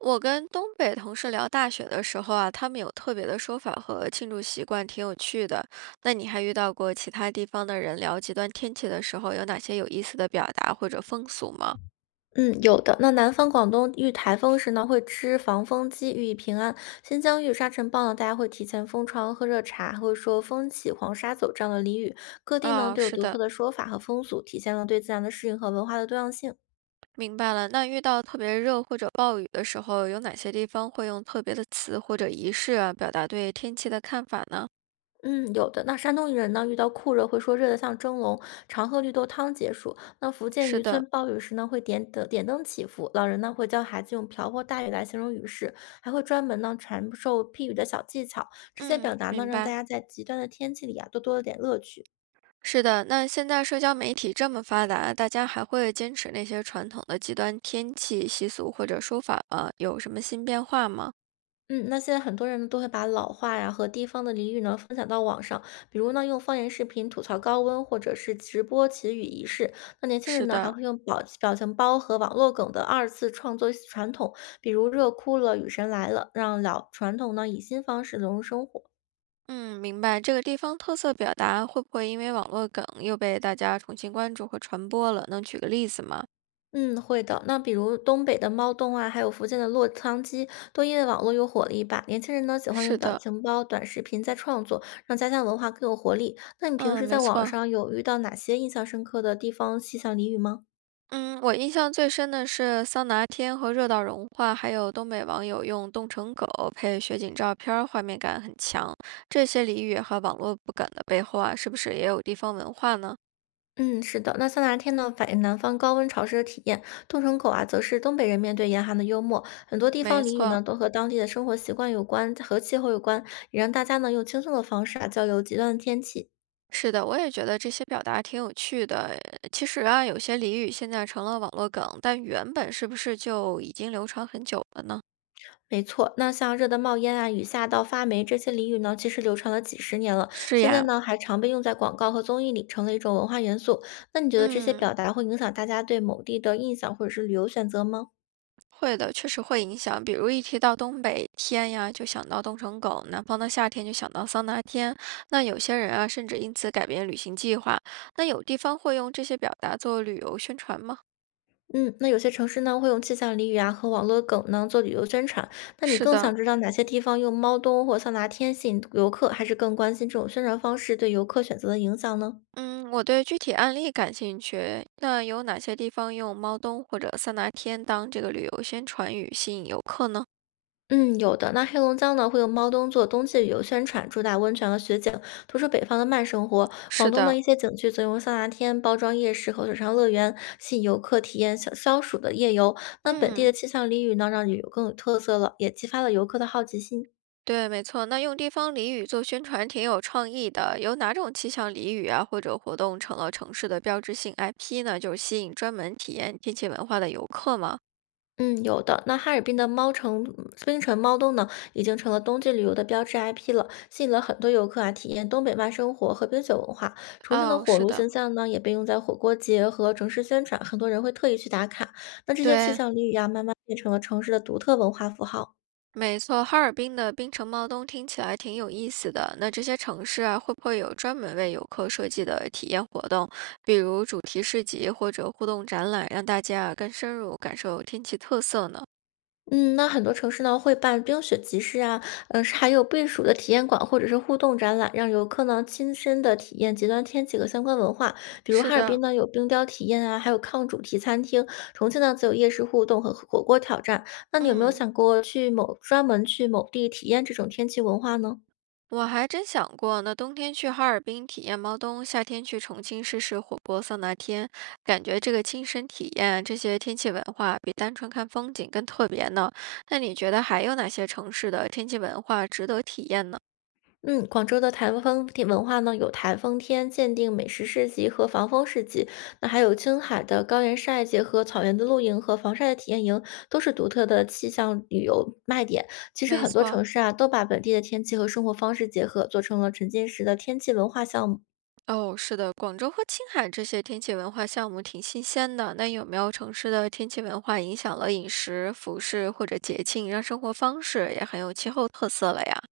我跟东北同事聊大雪的时候啊，他们有特别的说法和庆祝习惯，挺有趣的。那你还遇到过其他地方的人聊极端天气的时候，有哪些有意思的表达或者风俗吗？嗯，有的。那南方广东遇台风时呢，会吃防风机，寓意平安；新疆遇沙尘暴呢，大家会提前封窗、喝热茶，还会说“风起黄沙走”这样的俚语。各地呢啊，都有是独特的，的说法和风俗，体现了对自然的适应和文化的多样性。明白了。那遇到特别热或者暴雨的时候，有哪些地方会用特别的词或者仪式啊，表达对天气的看法呢？嗯，有的。那山东人呢，遇到酷热会说热得像蒸笼，常喝绿豆汤解暑。那福建是渔的，村暴雨时呢，会点灯祈福，老人呢会教孩子用瓢泼大雨来形容雨势，还会专门呢传授避雨的小技巧。这些嗯，表达呢，明让大白。家在极端的天气里啊，都多了点乐趣。是的，那现在社交媒体这么发达，大家还会坚持那些传统的极端天气习俗或者说法吗？有什么新变化吗？嗯，那现在很多人呢都会把老话呀和地方的俚语呢分享到网上，比如呢用方言视频吐槽高温，或者是直播祈雨仪式。那年轻人是呢还的，会用表情包和网络梗的二次创作传统，比如“热哭了”“雨神来了”，让老传统呢以新方式融入生活。嗯，明白。这个地方特色表达会不会因为网络梗又被大家重新关注和传播了？能举个例子吗？嗯，会的。那比如东北的猫洞啊，还有福建的落汤鸡，都因为网络又火了一把。年轻人呢，喜欢是用表的，情包、短视频在创作，让家乡文化更有活力。那你平嗯，时没在网错。上有遇到哪些印象深刻的地方气象俚语吗？嗯，我印象最深的是桑拿天和热岛融化，还有东北网友用“冻成狗”配雪景照片儿，画面感很强。这些俚语和网络不梗的背后啊，是不是也有地方文化呢？嗯，是的。那像哪天呢，反映南方高温潮湿的体验；洞城口啊，则是东北人面对严寒的幽默。很多地方没俚语错，呢，都和当地的生活习惯有关，和气候有关，也让大家呢用轻松的方式啊交流极端的天气。是的，我也觉得这些表达挺有趣的。其实啊，有些俚语现在成了网络梗，但原本是不是就已经流传很久了呢？没错，那像“热得冒烟”啊、“雨下到发霉”这些俚语呢，其实流传了几十年了。是现在呀，呢，还常被用在广告和综艺里，成了一种文化元素。那你觉得这些嗯。表达会影响大家对某地的印象或者是旅游选择吗？会的，确实会影响。比如一提到东北天呀，就想到冻成狗；南方的夏天就想到桑拿天。那有些人啊，甚至因此改变旅行计划。那有地方会用这些表达做旅游宣传吗？嗯，那有些城市呢会用气象俚语啊和网络梗呢做旅游宣传。那你是更的，想知道哪些地方用猫冬或桑拿天吸引游客，还是更关心这种宣传方式对游客选择的影响呢？嗯，我对具体案例感兴趣。那有哪些地方用猫冬或者桑拿天当这个旅游宣传语吸引游客呢？嗯，有的。那黑龙江呢，会用猫冬做冬季旅游宣传，主打温泉和雪景，突出北方的慢生活。广是东的的，一些景区则用桑拿天、包装夜市和水上乐园，吸引游客体验消暑的夜游。那本地的嗯。气象俚语呢，让旅游更有特色了，也激发了游客的好奇心。对，没错。那用地方俚语做宣传挺有创意的。有哪种气象俚语啊，或者活动成了城市的标志性 IP 呢？就是吸引专门体验天气文化的游客吗？嗯，有的。那哈尔滨的猫城、冰城猫冬呢，已经成了冬季旅游的标志 IP 了，吸引了很多游客啊体验东北慢生活和冰雪文化。重庆的哦，火是炉的，形象呢，也被用在火锅节和城市宣传，很多人会特意去打卡。那这些气对，象俚语啊，慢慢变成了城市的独特文化符号。没错。哈尔滨的冰城猫冬听起来挺有意思的。那这些城市啊，会不会有专门为游客设计的体验活动，比如主题市集或者互动展览，让大家啊更深入感受天气特色呢？嗯，那很多城市呢会办冰雪集市啊，嗯，是还有避暑的体验馆或者是互动展览，让游客呢亲身的体验极端天气和相关文化。比如是哈尔滨的，呢有冰雕体验啊，还有抗主题餐厅；重庆呢则有夜市互动和火锅挑战。那你有没有嗯。想过去某专门去某地体验这种天气文化呢？我还真想过，那冬天去哈尔滨体验猫冬，夏天去重庆试试火锅桑拿天，感觉这个亲身体验这些天气文化，比单纯看风景更特别呢。那你觉得还有哪些城市的天气文化值得体验呢？嗯，广州的台风天文化呢，有台风天鉴定美食市集和防风市集，那还有青海的高原晒结合草原的露营和防晒的体验营，都是独特的气象旅游卖点。其实没很多错，城市啊，都把本地的天气和生活方式结合，做成了沉浸式的天气文化项目。哦，是的，广州和青海这些天气文化项目挺新鲜的。那有没有城市的天气文化影响了饮食、服饰或者节庆，让生活方式也很有气候特色了呀？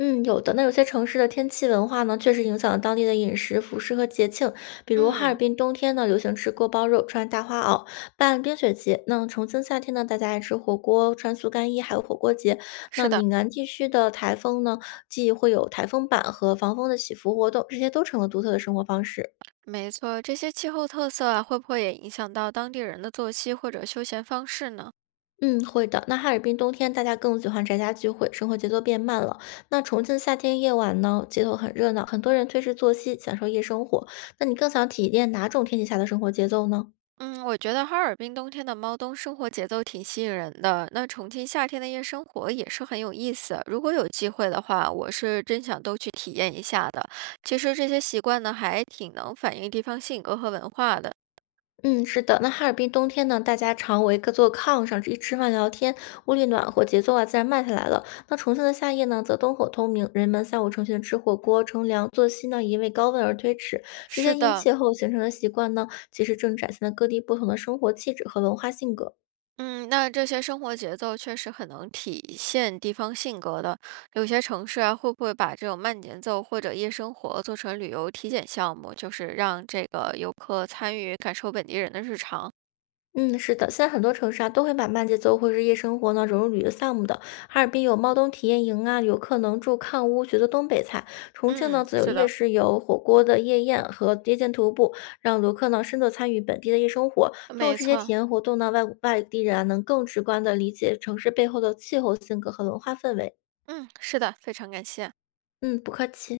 嗯，有的。那有些城市的天气文化呢，确实影响了当地的饮食、服饰和节庆。比如哈尔嗯，滨冬天呢，流行吃锅包肉、穿大花袄、办冰雪节；那重庆夏天呢，大家爱吃火锅、穿速干衣，还有火锅节。那是的。岭南地区的台风呢，既会有台风板和防风的祈福活动，这些都成了独特的生活方式。没错，这些气候特色啊，会不会也影响到当地人的作息或者休闲方式呢？嗯，会的。那哈尔滨冬天大家更喜欢宅家聚会，生活节奏变慢了。那重庆夏天夜晚呢，街头很热闹，很多人推迟作息，享受夜生活。那你更想体验哪种天气下的生活节奏呢？嗯，我觉得哈尔滨冬天的猫冬生活节奏挺吸引人的，那重庆夏天的夜生活也是很有意思。如果有机会的话，我是真想都去体验一下的。其实这些习惯呢，还挺能反映地方性格和文化的。嗯，是的。那哈尔滨冬天呢，大家常围个坐炕上，一吃饭聊天，屋里暖和，节奏啊自然慢下来了。那重庆的夏夜呢，则灯火通明，人们三五成群的吃火锅、乘凉，作息呢因为高温而推迟。这些是因的，气候形成的习惯呢，其实正展现了各地不同的生活气质和文化性格。嗯，那这些生活节奏确实很能体现地方性格的。有些城市啊，会不会把这种慢节奏或者夜生活做成旅游体检项目，就是让这个游客参与，感受本地人的日常？嗯，是的，现在很多城市啊都会把慢节奏或者是夜生活呢融入旅游项目的。哈尔滨有猫冬体验营啊，游客能住炕屋学做东北菜；重庆呢嗯，则有是夜的，市有火锅的夜宴和夜间徒步，让游客呢深度参与本地的夜生活。通过没这些体错。验活动呢，外地人啊能更直观的理解城市背后的气候、性格和文化氛围。嗯，是的，非常感谢。嗯，不客气。